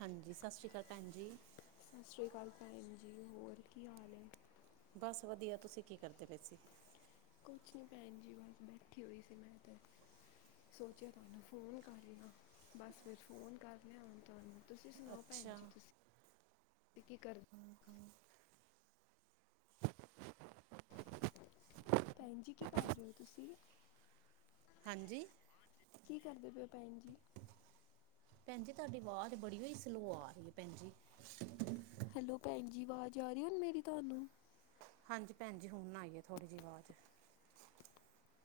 ਹਾਂਜੀ, ਸਤਿ ਸ੍ਰੀ ਅਕਾਲ ਭੈਣ ਜੀ। ਸਤਿ ਸ੍ਰੀ ਅਕਾਲ ਭੈਣ ਜੀ, ਹੋਰ ਕੀ ਹਾਲ ਐ? ਬਸ ਵਧੀਆ, ਤੁਸੀਂ ਕੀ ਕਰਦੇ ਪਏ ਸੀ? ਕੁਛ ਨੀ ਭੈਣ ਜੀ ਬਸ ਬੈਠੀ ਹੋਈ ਸੀ ਮੈਂ ਤੇ। ਸੋਚਿਆ ਤੁਹਾਨੂੰ ਫੋਨ ਕਰ ਲਾਂ। ਬਸ ਫੇਰ ਫੋਨ ਕਰ ਲਿਆ ਹੁਣ ਤੁਹਾਨੂੰ। ਤੁਸੀ ਸੁਣਾਓ ਭੈਣ ਅੱਛਾ ਜੀ ਤੁਸੀ ਕੀ ਕਰ ਭੈਣ ਜੀ ਕੀ ਕਰ ਰਹੇ ਹੋ ਤੁਸੀ? ਹਾਂਜੀ। ਕੀ ਕਰਦੇ ਪੇਓ ਭੈਨ ਜੀ। ਭੈਣ ਜੀ ਤੁਹਾਡੀ ਆਵਾਜ਼ ਬੜੀ ਓਈ ਸਲੋ ਆ ਰਹੀ ਐ ਭੈਣ ਜੀ। ਹੈਲੋ ਭੈਣ ਜੀ ਵਾਜ਼ ਆ ਰੀ ਹੁਣ ਮੇਰੀ ਤੁਹਾਨੂੰ? ਹਾਂਜੀ ਭੈਣਜੀ ਹੁਣ ਆਈਏ ਥੋੜੀ ਜਹੀ ਵਾਜ਼।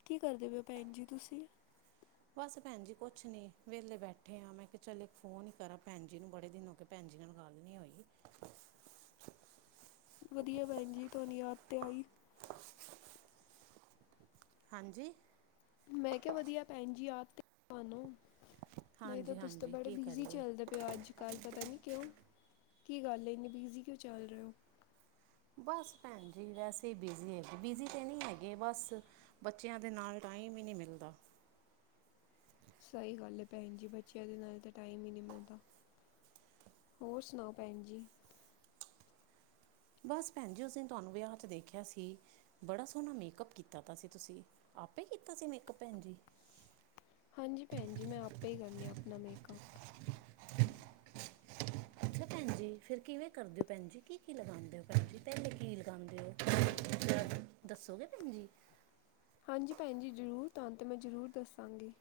ਕੀ ਕਰਦੇ ਪੇ ਓ ਭੈਣ ਜੀ ਤੁਸੀ? ਬਸ ਭੈਣ ਜੀ ਕੁਛ ਨੀ ਵੇਲੇ ਬੈਠੇ ਆਂ ਮੈਂ ਕਿਹਾ ਚੱਲ ਇੱਕ ਫੋਨ ਹੀ ਕਰਾਂ ਭੈਣ ਜੀ ਨੂੰ ਬੜੇ ਦਿਨ ਹੋ ਗੇ। ਭੈਣ ਜੀ ਨਾਲ ਗੱਲ ਨੀ ਹੋਈ। ਵਧੀਆ ਭੈਣ ਜੀ ਤੁਹਾਨ ਯਾਦ ਤੇ ਆਈ। ਹਾਂਜੀ। ਮੈਂ ਕਿਹਾ ਵਧੀਆ ਭੈਣ ਜੀ ਯਾਦ ਤੇ ਤਾਨੋ ਨਈ ਤਾਂ ਹਾਂਜੀ ਤੁਸੀ ਤਾਂ ਹਾਂਜੀ ਬੜੇ ਕੀ ਬਿਜੀ ਕਰੀਏ ਚੱਲਦੇ ਪ ਅੱਜ ਕੱਲ੍ਹ ਪਤਾ ਨਈ ਕਿਉਂ ਕੀ ਗੱਲ ਏ ਇੰਨੇ ਬਿਜ਼ੀ ਕਿਉਂ ਚੱਲ ਰਹੇ ਓ? ਬਸ ਭੈਣ ਜੀ ਵੈਸੇ ਈ ਬਿਜ਼ੀ ਹੈਗੇ। ਬਿਜ਼ੀ ਤੇ ਨੀ ਹੈਗੇ ਬਸ ਬੱਚਿਆਂ ਦੇ ਨਾਲ ਟਾਈਮ ਈ ਨੀ ਮਿਲਦਾ। ਸਹੀ ਗੱਲ ਏ ਭੈਣ ਜੀ ਬੱਚਿਆਂ ਦੇ ਨਾਲ ਤਾਂ ਟਾਈਮ ਈ ਨੀ ਮਿਲਦਾ। ਹੋਰ ਸੁਣਾਓ ਭੈਣ ਜੀ। ਬਸ ਭੈਣ ਜੀ ਉਸ ਦਿਨ ਤੁਹਾਨੂੰ ਵਿਆਹ ਚ ਦੇਖਿਆ ਸੀ। ਬੜਾ ਸੋਹਣਾ ਮੇਕਅੱਪ ਕੀਤਾ ਦਾ ਸੀ ਤੁਸੀਂ ਆਪੇ ਕੀਤਾ ਸੀ ਮੇਕਅੱਪ ਭੈਣ ਜੀ? ਹਾਂਜੀ ਭੈਣ ਜੀ ਮੈਂ ਆਪੇ ਈ ਕਰਨੀ ਆ ਅਪਣਾ ਮੇਕਅੱਪ। [inaudible] [inaudible] ਜੀ ਫਿਰ ਕਿਵੇਂ ਕਰਦੇ ਓ ਭੈਣ ਜੀ? ਕੀ ਕੀ ਲਗਾਂਦੇ ਓ ਭੈਣ ਜੀ? ਪਹਿਲੇ ਕੀ ਲਗਾਉਂਦੇ ਓ? ਦੱਸੋਗੇ ਭੈਣ ਜੀ? ਹਾਂਜੀ ਭੈਣ ਜੀ ਜ਼ਰੂਰ ਤੁਹਾਨੂੰ ਤਾਂ ਮੈਂ ਜ਼ਰੂਰ ਦੱਸਾਂਗੀ?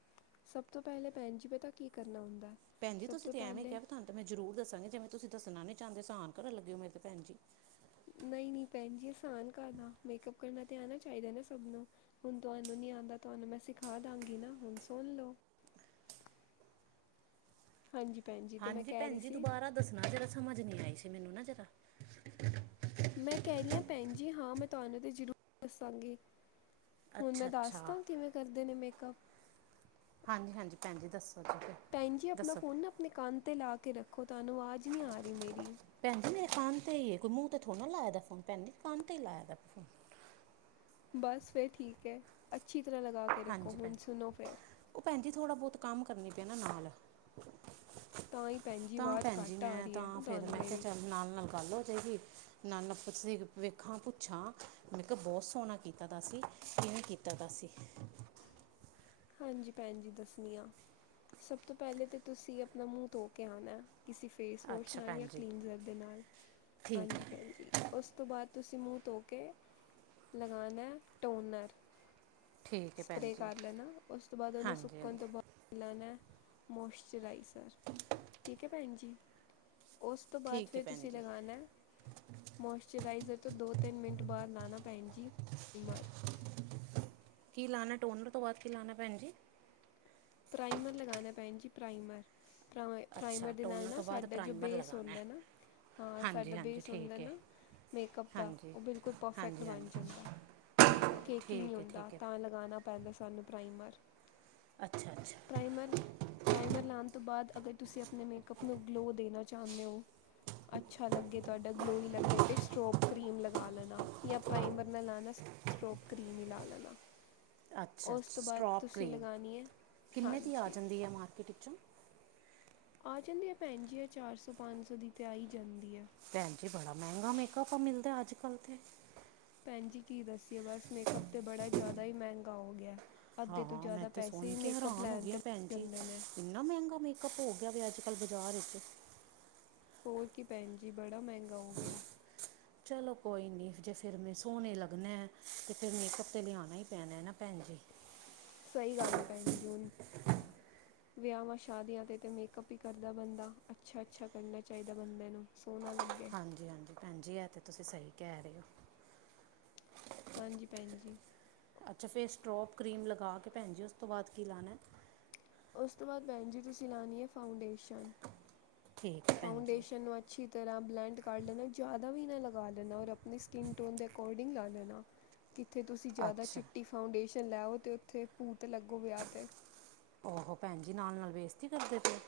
ਸਭ ਤੋਂ ਪਹਿਲੇ ਭੈਣ ਜੀ ਪਿਤਾ ਕੀ ਕਰਨਾ ਹੁੰਦਾ। ਭੈਣ ਜ ਸਭ ਤੁਸੀਂ ਤੋਂ ਤੇ ਐਵੇਂ ਪਹਿਲੇ ਕਿਹਾ ਤੁਹਾਨੂੰ ਮੈਂ ਜ਼ਰੂਰ ਦੱਸਾਂਗੀ ਜਿਵੇ ਤੁਸੀਂ ਦੱਸਣਾ ਨੀ ਚਾਹਦੇ ਆਾਨ ਕਰਨ ਲਗੇ ਹੋ ਮੇਰੇ ਤੇ ਭੈਣ ਜੀ? ਨਹੀਂ ਨਹੀਂ ਭੈਣ ਜੀ ਆਸਾਨ ਕਰ ਆ ਮੇਕਅਪ ਕਰਨਾ ਤੇ ਆਣਾ ਚਾਹੀਦਾ ਨਾ ਸਭ ਨੂੰ। ਹੁਣ ਤੁਹਾਨੂੰ ਨੀ ਆਉਂਦਾ ਤੁਹਾਨੂੰ ਮੈਂ ਸਿਖਾ ਦਾਂਗੀ ਨਾ ਹੁਣ ਸੁਣ ਲੋ। ਹਾਂਜੀ ਭੈਣ ਜੀ। ਤੇ ਮੈਂ ਹਾਂਜੀ ਕਹਿ ਭੈਣ ਰਹੀ ਜੀ ਸੀ ਦੁਬਾਰਾ ਦੱਸਣਾ ਜਰਾ ਸਮਝ ਨਹੀਂ ਆਈ ਸੀ ਮੈਨੂੰ ਨਾ ਜਰਾ। ਮੈਂ ਕਹਿ ਰਹੀ ਹਾਂ ਭੈਣ ਜੀ ਹਾਂ ਮੈਂ ਤੁਹਾਨੂੰ ਤੇ ਜ਼ਰੂਰ ਦੱਸਾਂਗੀ। ਹੁਣ ਮੈਂ ਅੱਛਾ ਦੱਸਦਾ ਅੱਛਾ ਕਿਵੇਂ ਕਰਦੇ ਨੇ ਮੇਕਅਪ? ਹਾਂਜੀ ਹਾਂਜੀ ਭੈਣ ਜੀ ਦੱਸੋ ਜੀ। ਭੈਣ ਜੀ ਆਪਣਾ ਦੱਸੋ ਫੋਨ ਨਾ ਆਪਣੇ ਕੰਧ ਤੇ ਲਾ ਕੇ ਰੱਖੋ ਤੁਹਾਨੂੰ ਆਵਾਜ਼ ਨੀ ਆ ਰਹੀ ਮੇਰੀ। ਭੈਣ ਮੇਰੇ ਕੰਨ ਤੇ ਹੀ ਮੂੰਹ ਤੇ ਥੋੜ੍ਹਾ ਲਾਇ ਫੋਨ ਤੇ ਕੰਨ ਤੇ ਲਾਇਆ। ਬਸ ਫਿਰ ਠੀਕ ਐ ਅੱਛੀ ਤਰ੍ਹਾਂ ਲਗਾ ਕੇ ਰੱਖੋ ਹਾਂਜੀ ਹੁਣ ਭੈਣ ਸੁਣੋ ਫਿਰ। ਉਹ ਭੈਣ ਜੀ ਥੋੜਾ ਬਹੁਤ ਕੰਮ ਕਰਨੀ ਪੈਣਾ। ਤਾਂ ਹੀ ਭੈਣ ਜੀ ਤਾਂ ਆਵਾਜ਼ ਭੈਣ ਜੀ ਘੱਟ ਆ ਮੈਂ ਰਹੀ ਹੈ ਤਾਂ ਫੇਰ ਤੁਹਾਨੂੰ ਮੈਂ ਕਿਹਾ ਮੇਰੀ ਚੱਲ ਨਾਲ ਨਾਲ ਗੱਲ ਹੋ ਜਾਏਗੀ। ਨਾਲ ਵੇਖਾਂ ਪੁੱਛਾਂ ਮੈਂ ਕਿਹਾ ਬਹੁਤ ਸੋਹਣਾ ਕੀਤਾ ਤਾ ਸੀ ਕਿਵੇਂ ਕੀਤਾ। ਕੀਤਾ ਦਾ ਸੀ। ਹਾਂਜੀ ਭੈਣ ਜੀ ਦੱਸਣੀ ਆ। ਸਭ ਤੋਂ ਪਹਿਲੇ ਤੇ ਤੁਸੀਂ ਅਪਣਾ ਮੂੰਹ ਧੋ ਕੇ ਆਣਾ ਐ ਕਿਸੀ ਫੇਸਵੋਸ਼ ਅੱਛਾ ਨਾਲ ਭੈਣ ਜਾਂ ਜੀ ਕਲੀਨਜ਼ਰ ਦੇ ਨਾਲ। ਠੀਕ ਹਾਂਜੀ ਹੈ ਭੈਣ ਜੀ। ਓਸ ਤੋਂ ਬਾਅਦ ਤੁਸੀ ਮੂੰਹ ਧੋ ਕੇ ਲਗਾਣਾ ਐ ਟੋਨਰ। ਠੀਕ ਏ ਭੈਣ ਜੀ। ਓਸ ਤੋਂ ਬਾਅਦ ਓਹਨੂੰ ਹਾਂਜੀ ਸੁੱਕਣ ਹਾਂਜੀ ਤੋਂ ਬਾਅਦ ਲਾਣਾ ਐ ਮੋਇਸਚਰਾਈਜ਼ਰ ਠੀਕ ਐ। ਭੈਣਜੀ ਓਸ ਤੋਂ ਬਾਦ ਠੀਕ ਹੈ ਫੇਰ ਭੈਣ ਤੁਸੀ ਜੀ ਲਗਾਣਾ ਐ ਮੋਇਸਚਰਾਈਜ਼ਰ ਤੋਂ ਦੋ ਤਿੰਨ ਮਿੰਟ ਬਾਅਦ ਲਾਣਾ ਭੈਣ ਜੀ ਜੀਮਰ [unintelligible] ਕੀ ਲਾਣਾ ਟੋਨਰ ਤੋਂ ਬਾਅਦ ਕੀ ਲਾਣਾ ਭੈਣ ਜੀ। ਪ੍ਰਾਈਮਰ ਲਗਾਣਾ ਭੈਣ ਜੀ ਪ੍ਰਾਈਮਰ। ਅੱਛਾ ਪ੍ਰਾਈਮਰ ਦੇ ਨਾਲ ਟੋਨਰ ਨਾ ਤੋਂ ਬਾਅਦ ਸਾਡਾ ਜੋ ਪ੍ਰਾਈਮਰ ਬੇਸ ਲਗਾਉਣਾ ਹੈ ਹੁੰਦਾ ਨਾ। ਹਾਂ ਹਾਂਜੀ ਸਾਡ ਹਾਂਜੀ ਬੇਸ ਹੁੰਦਾ ਠੀਕ ਹੈ ਨਾ। ਮੇਕਅਪ ਦਾ ਹਾਂਜੀ ਉਹ ਬਿਲਕੁਲ ਪਰਫੈਕਟ ਹਾਂਜੀ ਬਣ ਹਾਂਜੀ ਜਾਂਦਾ ਕੇਕੀ ਨੀ ਠੀਕ ਹੈ ਹੁੰਦਾ ਠੀਕ ਹੈ ਤਾਂ, ਲਗਾਣਾ ਪੈਂਦਾ ਸਾਨੂੰ ਪ੍ਰਾਈਮਰ। ਅੱਛਾ ਅੱਛਾ, ਪ੍ਰਾਈਮਰ ਪ੍ਰਾਈਮਰ ਲਾਣ ਤੋਂ ਬਾਅਦ ਅਗਰ ਤੁਸੀਂ ਆਪਣੇ ਮੇਕਅਪ ਨੂੰ ਗਲੋਅ ਦੇਣਾ ਚਾਹੁੰਦੇ ਹੋ। ਅੱਛਾ ਲੱਗੇ ਤੁਹਾਡਾ ਗਲੋਈ ਲੱਗੇ ਅਤੇ ਸਟਰੋਪ ਕਰੀਮ ਲਗਾ ਲੈਣਾ ਜਾਂ ਪ੍ਰਾਈਮਰ ਨਾਲ ਲਗਾਣ। ਸ੍ਟੌਕਰੀ ਮਿਲਾ ਲੈਣਾ। ਅੱਛਾ-ਅੱਛਾ, ਉਸ ਤੋਂ ਬਾਅਦ ਤੁਸੀਂ ਸਟ੍ਰੋਕਰੀ, ਲਗਾਉਣੀ ਹੈ ਕਿੰਨੇ ਦੀ ਆ ਹਾਂਜੀ ਜਾਂਦੀ ਹੈ, ਮਾਰਕੀਟ ਵਿੱਚੋਂ? ਆ ਜਾਂਦੀ ਆ ਭੈਣਜੀ, ਓ ਚਾਰਸੋ-ਪੰਜਸੋ ਦੀ ਤਾਂ ਆਈ ਜਾਂਦੀ ਹੈ। ਭੈਣ ਜੀ, ਬੜਾ ਮਹਿੰਗਾ ਮੇਕਅੱਪ ਮਿਲਦਾ ਆਜ-ਕੱਲ ਤੇ। ਭੈਣ ਜੀ ਕੀ ਦਸੀਏ, ਬਸ ਮੇਕਅੱਪ ਤੇ ਬੜਾ ਜ਼ਿਆਦਾ ਹੀ ਮਹਿੰਗਾ ਹੋਗਿਆ। ਅੱਧੇ ਤੋਂ ਹਾਂ ਮੈਂ ਜਿਆਦਾ ਤੇ ਪੈਸੇ ਸੁਣ ਹੀ, ਕੇ ਮੇਕਅਪ ਹੈਰਾਨ ਹੋ ਲੈਣ ਗਈ ਤੇ ਹਾਂ ਭੈਣ ਲਗ ਜੀ ਜਾਂਦੇ ਨੇ। ਇੰਨਾ ਮਹਿੰਗਾ ਮੇਕਅੱਪ ਹੋਗਿਆ, ਵੀ ਅੱਜ-ਕੱਲ ਬਜ਼ਾਰ ਵਿੱਚ। ਹੋਰ ਕੀ‌ ਭੈਣ ਜੀ, ਬੜਾ ਮਹਿੰਗਾ ਹੋਗਿਆ। ਚਲੋ ਕੋਈ ਨਹੀਂ, ਜੇ ਫਿਰ ਮੈਂ ਸੋਣੇ ਲੱਗਣੈ, ਤੇ ਫਿਰ ਮੇਕਅੱਪ ਲਿਆਣਾ ਹੀ ਪੈਣਾ ਨਾ ਭੈਣ ਜੀ। ਸਹੀ ਗੱਲ ਹੈ, ਭੈਣ ਜੀ। ਵਿਆਵਾਂ-ਸ਼ਾਦੀਆਂ ਤੇ ਤੇ ਮੇਕਅੱਪ ਹੀ ਕਰਦਾ ਬੰਦਾ, ਅੱਛਾ-ਅੱਛਾ ਕਰਨਾ ਚਾਹੀਦਾ ਬੰਦੇ ਨੂੰ ਸੋਹਣਾ ਲੱਗ ਹਾਂਜੀ-ਹਾਂਜੀ ਭੈਣਜੀ, ਐ ਤੇ ਤੁਸੀਂ ਸਹੀ ਕਹਿ ਰਹੇ ਹੋ। ਹਾਂਜੀ ਭੈਣ ਜੀ। ਅੱਛਾ ਫਿਰ, ਸਟ੍ਰੌਪ ਕ੍ਰੀਮ ਲਗਾਕੇ ਭੈਣ ਜੀ, ਉਸ ਤੋਂ ਬਾਅਦ ਕੀ ਲਾਣਾ। ਉਸ ਤੋਂ ਬਾਅਦ ਭੈਣ ਜੀ ਤੁਸੀ ਲਾਣੀ ਏ, ਫਾਉਂਡੇਸ਼ਨ, ਠੀਕ ਹੈ ਭੈਣ ਜੀ ਫਾਉਂਡੇਸ਼ਨ ਔਰ ਅਛੀ ਤਰ੍ਹਾਂ ਬਲੈਂਡ ਕਰ ਲੈਣਾ, ਜ਼ਿਆਦਾ ਵੀ ਨਾ ਲਗਾ ਲੈਣਾ, ਔਰ ਆਪਨੇ ਸ੍ਕੀਨ ਟੋਨ ਦੇ ਅਕੋਰਡਿੰਗ ਲਾ ਲੈਣਾ। ਕਿਥੇ ਤੁਸੀ ਜ਼ਿਆਦਾ ਅੱਛਾ ਚਿੱਟੀ ਫਾਉਂਡੇਸ਼ਨ ਲੈ ਆਓ, ਤੇ ਉਥੇ ਭੂਤ ਲੱਗੋ ਵਿਆਹ ਤੇ। ਉਹੋ ਭੈਣ ਜੀ, ਨਾਲ-ਨਾਲ ਬੇਸਤੀ ਕਰਦੇ ਪਏ।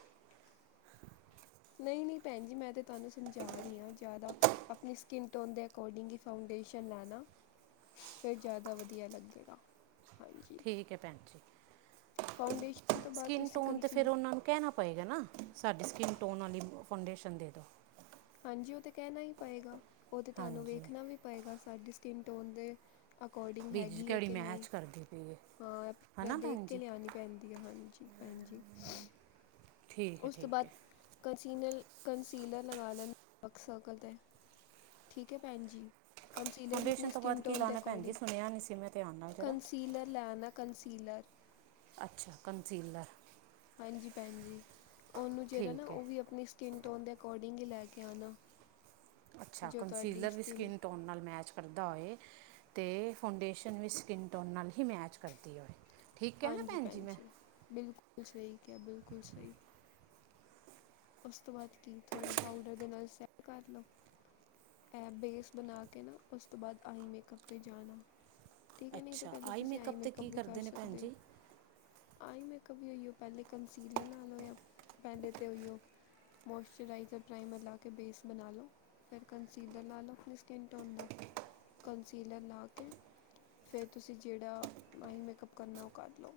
ਨਹੀ-ਨਹੀ ਭੈਣ ਜੀ, ਮੈ ਤਾ ਤੁਹਾਨੂੰ ਸਮਝਾ ਰਹੀ ਆਂ, ਜ਼ਿਆਦਾ ਅਪਣੀ ਸ੍ਕਿਨ ਟੋਨ ਦੇ ਅਕੋਰਡਿੰਗ ਈ ਫਾਉਂਡੇਸ਼ਨ ਲਾਣਾ, ਫਿਰ ਜ਼ਿਆਦਾ ਵਧੀਆ ਲੱਗੇਗਾ। ਹਾਂਜੀ। ਠੀਕ ਹੈ, ਭੈਣ ਜੀ। ਫਾਉਂਡੇ ਸਕਿ੍ਨ ਟੋਨ ਤੇ ਫਿਰ ਉਹਨਾਂ ਨੂੰ ਕਹਿਣਾ ਪਏਗਾ ਨਾ, ਸਾਡੀ ਸਕਿਨ ਟੋਨ ਵਾਲੀ ਫਾਉਂਡੇਸ਼ਨ ਦੇਦੋ। ਹਾਂਜੀ, ਉਹ ਤੇ ਕਹਿਣਾ ਹੀ ਪਏਗਾ। ਉਹ ਤਾਂ ਤੁਹਾਨੂੰ ਹਾਂਜੀ ਵੇਖਣਾ ਵੀ ਪਏਗਾ, ਸਾਡੀ ਸਕਿ੍ਨ ਟੋਨ ਦੇ ਅਕੋਰਡੀਂਗ ਵੀ ਜੀ ਹੈਗੀ ਹੈ, ਕਿਹੜੀ ਕਿ ਨਹੀ, ਮੈਚ ਕਰਦੀ ਪਈ ਹੈ ਹਾਂ ਪੂਰਾ ਹਨਾ ਭੈਣ ਦੇਖਕੇ ਜੀ ਲਿਆਣੀ ਪੈਂਦੀ ਏ, ਹਾਂਜੀ ਭੈਣਜੀ, ਠੀਕ ਹੈ ਉਸ ਤੋਂ ਠੀਕ ਬਾਅਦ ਹੈ ਕੰਸੀਨਲ- ਕੰਸੀਲਰ ਲਗਾ ਲੈਣ ਡਕ ਸਰਕਲ 'ਤੇ ਠੀਕ ਏ, ਭੈਣ ਜੀ। ਕੰਸੀਲਰ ਦੀ ਫਾਊਂਡੇਸ਼ਨ ਆਪਣੀ ਤੋਂ ਸਕਿ੍ਨ ਬਾਅਦ ਕੀ ਟੋਨ ਦੇ ਲਾਉਣਾ ਭੈਣ ਜੀ ਅਕੌਰਡੀਂਗ, ਸੁਣਿਆ ਨਹੀਂ ਸੀ ਮੈਂ ਧਿਆਨ ਨਾਲ ਜਰਾ ਕੰਸੀਲਰ ਲਿਆਣਾ ਕੰਨਸੀਲਰ ਅਛਾ, ਕੰਨਸੀਲਰ। ਹਾਂਜੀ ਭੈਣ ਜੀ, ਉਹਨੂੰ ਜਿਹੜਾ ਨਾ, ਠੀਕ ਹੈ ਉਹ ਵੀ ਆਪਣੀ ਸ੍ਕਿਨ ਟੋਨ ਦੇ ਅਕੌਰਡੀਂਗ ਹੀ ਲੈਕੇ ਆਣਾ ਅਛਾ, ਕੰਸੀਲਰ ਵੀ ਸਕਿਨ ਸ੍ਕਿਨ ਟੋਨ ਨਾਲ ਮੈਚ ਕਰਦਾ ਹੋਏ, ਤੇ ਫਾਉਂਡੇਸ਼ਨ ਵੀ ਸ੍ਕਿਨ ਟੋਨ ਨਾਲ ਹੀ ਮੈਚ ਕਰਦੀ ਹੋਵੇ। ਹਾਂਜੀ ਭੈਣ ਜੀ, ਬਿਲਕੁਲ ਸਹੀ ਕਿਆ, ਬਿਲਕੁਲ ਸਹੀ। ਉਸ ਤੋਂ ਬਾਅਦ ਕੀ, ਥੋੜ੍ਹਾ ਪਾਊਡਰ ਦੇ ਨਾਲ ਸੈਟ ਕਰਲੋ। ਇਹ ਬੇਸ ਬਣਾਕੇ ਨਾ, ਉਸ ਤੋਂ ਬਾਅਦ ਆਈ ਮੇਕਅਪ ਤੇ ਜਾਣਾ। ਠੀਕ ਹੈ, ਨਹੀਂ ਤਾਂ ਅੱਛਾ ਪਹਿਲੇ ਤੁਸੀਂ ਆਈ ਮੇਕਅਪ ਤੇ ਮੇਕਅੱਪ ਕੀ ਵੀ ਕਰ ਕਰਦੇ ਨੇ ਭੈਣ ਸਕਦੇ ਹੋ। ਜੀ ਆਈ ਮੈਕਅਪ ਵੀ ਓਹੀਓ ਪਹਿਲੇ ਕੰਸੀਲਰ ਨਾਲ ਹੋਇਆ, ਪਹਿਲੇ ਤਾਂ ਓਈਓ। ਮੌਇਸ਼ਚਰਾਈਜ਼ਰ, ਪ੍ਰਾਈਮਰ ਲਾਕੇ ਬੇਸ ਬਣਾਲੋ। ਫਿਰ ਕੰਸੀਲਰ ਲਾਲੋ ਆਪਣੀ ਸਕਿੰਨ ਟੋਨ ਦਾ, ਕੰਸੀਲਰ ਲਾਕੇ ਫਿਰ ਤੁਸੀ ਜਿਹੜਾ, ਆਈ ਮੇਕਅੱਪ ਕਰਨਾ ਉਹ ਕਰਲੋ।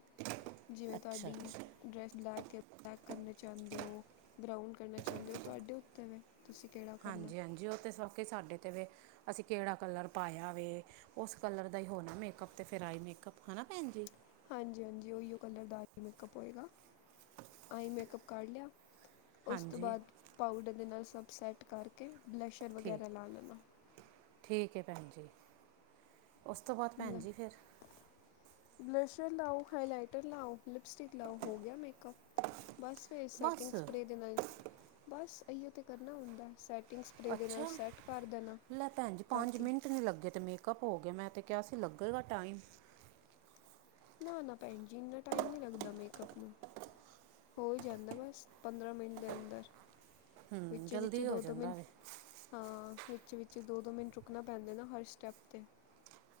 ਜਿਵੇਂ ਅੱਛਾ ਤੁਹਾਡੀ ਅੱਛਾ ਡਰੈੱਸ ਬਲੈਕ ਏ, ਬਲੈਕ ਕਰਨਾ ਚਾਹੁੰਦੇ ਹੋ। ਬ੍ਰਾਊਨ ਕਰਨਾ ਚਾਹੁੰਦੇ ਹੋ, ਤੁਹਾਡੇ ਉੱਤੇ ਵੇ। ਤੁਸੀਂ ਕਿਹੜਾ ਕਰਨਾ ਹਾਂਜੀ-ਹਾਂਜੀ ਉਹ ਤਾਂ ਸਬਕਿ ਸਾਡੇ 'ਤੇ ਵੇ, ਅਸੀਂ ਕਿਹੜਾ ਕਲਰ ਪਾਇਆ ਵੇ ਉਸ ਕਲਰ ਦਾ ਹੀ ਹੋਣਾ ਮੇਕਅਪ। ਤੇ ਫਿਰ, ਆਈ ਮੇਕਅਪ, ਹਨਾ ਭੈਣ ਜੀ? ਹਾਂਜੀ-ਹਾਂਜੀ ਉਹੀਓ ਕਲਰ ਦਾ ਆਈ ਮੇਕਅਪ ਹੋਇਗਾ, ਆਈ ਮੇਕਅਪ ਕਰ ਲਿਆ ਉਸ ਤੋਂ ਹਾਂਜੀ ਬਾਅਦ, ਪਾਊਡਰ ਦੇ ਨਾਲ ਸਭ ਸੈੱਟ ਕਰਕੇ ਬਲਸ਼ਰ ਠੀਕ ਵਗੈਰਾ ਲਾ ਲੈਣਾ। ਠੀਕ ਏ ਭੈਣ ਜੀ, ਉਸ ਤੋਂ ਬਾਅਦ ਭੈਣ ਬਲ ਜੀ, ਫਿਰ? ਬਲਸ਼ਰ ਲਾਓ, ਹਾਈਲਾਈਟਰ ਲਾਓ, ਲਿਪਸਟਿਕ ਲਾਓ ਹੋਗਿਆ ਮੇਕਅਪ। ਬਸ ਫਿਰ ਸੈਟਿੰਗ ਬਸ ਸਪ੍ਰੇ ਦੇ ਨਾਲ ਬਸ, ਐਹੀਓ ਤੇ ਕਰਨਾ ਹੁੰਦਾ, ਸੈਟਿੰਗ ਸਪਰੇ ਦੇ ਨਾਲ ਅਛਾ ਸੈੱਟ ਕਰ ਦੇਣਾ ਲੈ ਭੈਣ ਜੀ ਤਾਂ ਪੰਜ ਕਿ ਮਿੰਟ ਨੀ ਲੱਗੇ ਤੇ ਮੇ ਪਰ ਹੋ ਗਿਆ ਮੈ ਤੇ ਕਿਹਾ ਸੀ ਲੱਗੇਗਾ ਟਾਈਮ ਨਾ ਨਾ ਭੈਣ ਜੀ ਇਨਾ ਟਾਈਮ ਨੀ ਲੱਗਦਾ ਮੇਕਅਪ ਨੂੰ ਹੋ ਹੀ ਜਾਂਦਾ ਬਸ ਪੰਦਰਾਂ ਮਿੰਟ ਦੇ ਅੰਦਰ ਹੂੰ ਵਿਚ ਵਿਚ ਜਲਦੀ ਹੋ ਦੋ ਦੋ ਜਾਂਦਾ ਮਿੰਟ ਵੇ ਹਾਂ ਵਿਚ ਵਿਚ ਦੋ ਦੋ ਮਿੰਟ ਰੁਕਣਾ ਪੈਂਦੇ ਨਾ ਹਰ ਸਟੈਪ ਤੇ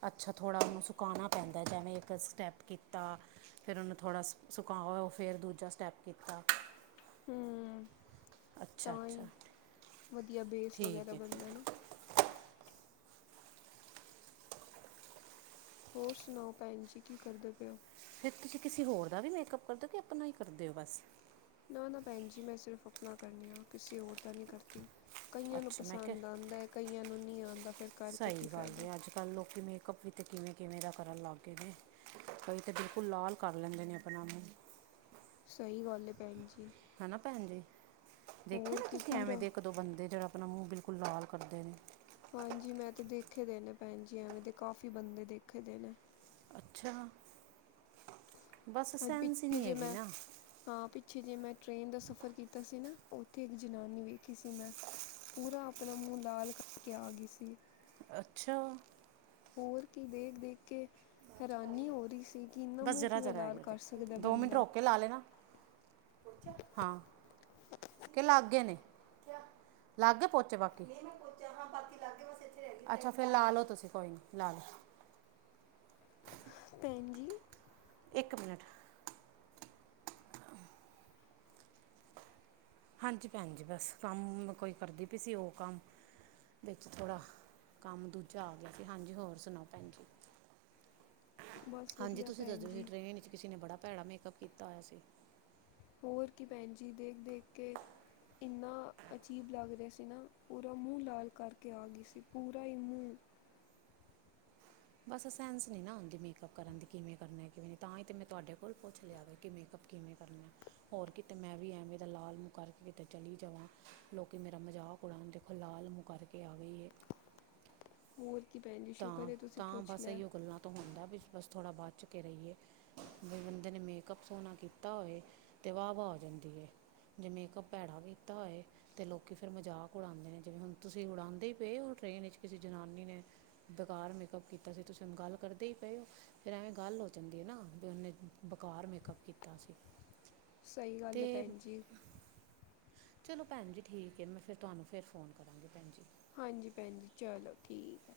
ਅਛਾ ਥੋੜ੍ਹਾ ਉਹਨੂੰ ਸੁਕਾਉਣਾ ਪੈਂਦਾ ਜਿਵੇ ਇਕ ਸਟੈਪ ਕੀਤਾ। ਫਿਰ ਉਹਨੂੰ ਥੋੜ੍ਹਾ ਸੁਕਾਓ ਫਿਰ ਦੂਜਾ ਸਟੈਪ ਕੀਤਾ। ਹੂੰ ਅਛਾ ਤਾਂ ਅਛਾ ਹੀ ਵਧੀਆ ਬੇਸ ਠੀਕ ਵਗੈਰਾ ਹੈ। ਬਣਦਾ ਨਾ ਹੋਰ ਸੁਣਾਓ ਭੈਣ ਜੀ ਕੀ ਕਰਦੇ ਪਏ ਹੋ। ਫਿਰ ਤੁਸੀਂ ਕਿਸੇ ਹੋਰ ਦਾ ਵੀ ਮੇਕਅਪ ਕਰਦੇਓ ਕਿ ਆਪਣਾ ਹੀ ਕਰਦੇ ਹੋ ਬਸ। ਨਾ ਨਾ ਭੈਣ ਜੀ ਮੈ ਸਿਰਫ ਆਪਣਾ ਕਰਦੀ ਆ ਕਿਸੇ ਹੋਰ ਦਾ ਨਹੀ ਕਰਦੀ। ਕਈਆਂ ਨੂੰ ਅੱਛਾ ਮੈਂ ਪਸੰਦ ਕਿਹਾ ਆਂਦੈ ਹੈ। ਕਈਆਂ ਨੂੰ ਨਹੀ ਆਉਦਾ ਫਿਰ ਕਰਕੇ ਕੀ ਸਹੀ ਗੱਲ ਫਾਇਦਾ ਹੈ। ਅਜ ਕਲ ਲੋਕੀ ਮੇਕਅੱਪ ਵਿਚ ਕਿਵੇ ਕਿਵੇ ਦਾ ਕਰਨ ਲੱਗ ਗਏ ਨੇ। ਕਈ ਤੇ ਬਿਲਕੁਲ ਲਾਲ ਕਰ ਲੈਦੇ ਨੇ ਆਪਣਾ ਮੂੰਹ। ਸਹੀ ਗੱਲ ਹੈ ਭੈਣ ਜੀ। ਹੈਨਾ ਭੈਣ ਜੀ ਦੇਖੋ ਹੋਰ ਨੇ ਕੀ ਤੁਸੀਂ ਐਵੇਂ ਪੂਰਾ ਦੇਖ ਇਕ ਦੋ ਬੰਦੇ ਜਿਹੜਾ ਆਪਣਾ ਮੂੰਹ ਬਿਲਕੁਲ ਲਾਲ ਕਰਦੇ ਨੇ। ਹਾਂਜੀ ਮੈਂ ਤੇ ਦੇਖੇ ਦੇ ਨੇ ਭੈਣ ਜੀ ਐਵੇਂ ਦੇ ਕਾਫ਼ੀ ਬੰਦੇ ਦੇਖੇ ਦੇ ਨੇ। ਅੱਛਾ ਬਸ ਅੱਜ ਸੈਂਸ ਹੀ ਪਿੱਛੇ ਨਹੀਂ ਜੇ ਹੈਗੀ ਮੈਂ ਨਾ। ਹਾਂ ਪਿੱਛੇ ਜੇ ਮੈਂ ਟ੍ਰੇਨ ਦਾ ਸਫ਼ਰ ਕੀਤਾ ਸੀ ਨਾ ਉੱਥੇ ਇੱਕ ਜਨਾਨੀ ਵੇਖੀ ਸੀ ਮੈਂ। ਪੂਰਾ ਆਪਣਾ ਮੂੰਹ ਲਾਲ ਕਰਕੇ ਆ ਗਈ ਸੀ। ਅੱਛਾ। ਹੋਰ ਕੀ ਦੇਖ ਦੇਖ ਕੇ ਹੈਰਾਨੀ ਹੋ ਰਹੀ ਸੀ। ਕਿ ਇੰਨਾ ਬਸ ਮੂੰਹ ਜਰਾ ਕਿਵੇਂ ਜਰਾ ਲਾਲ ਹੈਗੇ ਕਰ ਸਕਦਾ ਦੋ ਮਿੰਟ ਬੰਦਾ ਰੋਕ ਕੇ ਲਾ ਲੈਣਾ ਹਾਂ। ਕਿ ਲਾਗੇ ਨੇ ਲਾਗੇ ਪੋਚੇ ਬਾਕੀ। ਅੱਛਾ ਫ ਫ਼ੇਰ ਲਾ ਲੋ ਤੁਸੀਂ ਕੋਈ ਨੀ ਲਾ ਲੋ। ਪੈਨ ਜੀ। ਇੱਕ ਮਿੰਟ ਹਾਂਜੀ ਭੈਣ ਜੀ ਬਸ ਕੰਮ ਕੋਈ ਕਰਦੀ ਪਈ ਸੀ ਉਹ ਕੰਮ ਵਿੱਚ ਥੋੜਾ ਕੰਮ ਦੂਜਾ ਆ ਗਿਆ ਸੀ ਹਾਂਜੀ ਹੋਰ ਸੁਣਾਓ ਭੈਣਜੀ। [inaudible] ਹਾਂਜੀ ਵਧੀਆ ਤੁਸੀਂ ਭੈਣ ਦੱਸਓ ਸੀ ਜੀ ਟ੍ਰਰੇਨ ਚ ਕਿਸੇ ਨੇ ਬੜਾ ਭੈੜਾ ਮੇਕਅਪ ਕੀਤਾ ਹੋਇਆ ਸੀ। ਹੋਰ ਕੀ ਭੈਣ ਜੀ ਦੇਖ ਦੇਖ ਕੇ ਇਨਾ ਅਜੀਬ ਲੱਗ ਰਿਹਾ ਸੀ ਨਾ ਪੂਰਾ ਮੂੰਹ ਲਾਲ ਕਰਕੇ ਆ ਗਈ ਸੀ ਪੂਰਾ ਹੀ ਮੂੰਹ। ਬਸ ਸੈਂਸ ਨਹੀ ਨਾ ਆਉਦੀ ਮੇਕਅਪ ਕਰਨ ਦੀ ਕਿਵੇ ਕਰਨਾ ਕਿਵੇ ਨ ਤਾਂ ਹੀ ਤਾਂ ਮੈਂ ਤੁਹਾਡੇ ਕੋਲ ਪੁੱਛ ਲਿਆਵੇ। ਕਿ ਮੇਕਅੱਪ ਕਿਵੇ ਕਰਨਾ ਆ। ਹੋਰ ਕਿਤੇ ਮੈ ਵੀ ਐਵੇ ਦਾ ਲਾਲ ਮੂੰਹ ਕਰਕੇ ਕਿਤੇ ਚਲੀ ਜਾਵਾਂ ਲੋਕੀ ਮੇਰਾ ਮਜ਼ਾਕ। ਅਪਣਾ ਦੇਖੋ ਲਾਲ ਮੂੰਹ ਕਰਕੇ ਆ ਗਈਏ। ਹੋਰ ਕੀ ਪੈਂਜੀ। ਤਾਂ ਤਾਂ ਬਸ ਐਹੀਓ ਗੱਲਾਂ ਤੋਂ ਹੁੰਦਾ ਵੀ ਬਸ ਥੋੜ੍ਹਾ ਬਚ ਕੇ ਰਹੀਏ ਫ਼ਿਰ ਬੰਦੇ ਨੇ ਮੇਕਅਪ ਸੋਹਣਾ ਕੀਤਾ ਹੋਏ ਤੇ ਵਾਹ ਵਾਹ ਹੋ ਜਾਂਦੀ ਹੈ ਜੇ ਮੇਕਅੱਪ ਭੈੜਾ ਕੀਤਾ ਹੋਏ। ਤੇ ਲੋਕੀ ਫੇਿਰ ਮਜ਼ਾਕ ਉਡਾਉਂਦੇ ਨੇ ਜਿਵੇਂ ਹੁਣ ਤੁਸੀਂ ਉਡਾਉਂਦੇ ਹੀ ਪਏ ਹੋ ਟ੍ਰੇਨ ਵਿੱਚ ਕਿਸੇ ਜਨਾਨੀ ਨੇ। ਬੇਕਾਰ ਮੇਕਅੱਪ ਕੀਤਾ ਸੀ ਤੁਸੀਂ ਹੁਨ ਗੱਲ ਕਰਦੇ ਹੀ ਪਏ ਹੋ। ਫੇਿਰ ਐਵੇਂ ਗੱਲ ਹੋ ਜਾਂਦੀ ਹੈ ਨਾ ਵੀ ਉਹਨੇ ਬੇਕਾਰ ਮੇਕਅੱਪ ਕੀਤਾ ਸੀ। ਸਹੀ ਗੱਲ ਹੈ ਅਤੇ ਭੈਣ ਜੀ। ਚਲੋ ਭੈਣ ਜੀ ਠੀਕ ਹੈ ਮੈਂ ਫਿਰ ਤੁਹਾਨੂੰ ਫਿਰ ਫੋਨ ਕਰਾਂਗੀ ਭੈਣ ਜੀ। ਹਾਂਜੀ ਭੈਣ ਜੀ ਚਲੋ ਠੀਕ ਹੈ।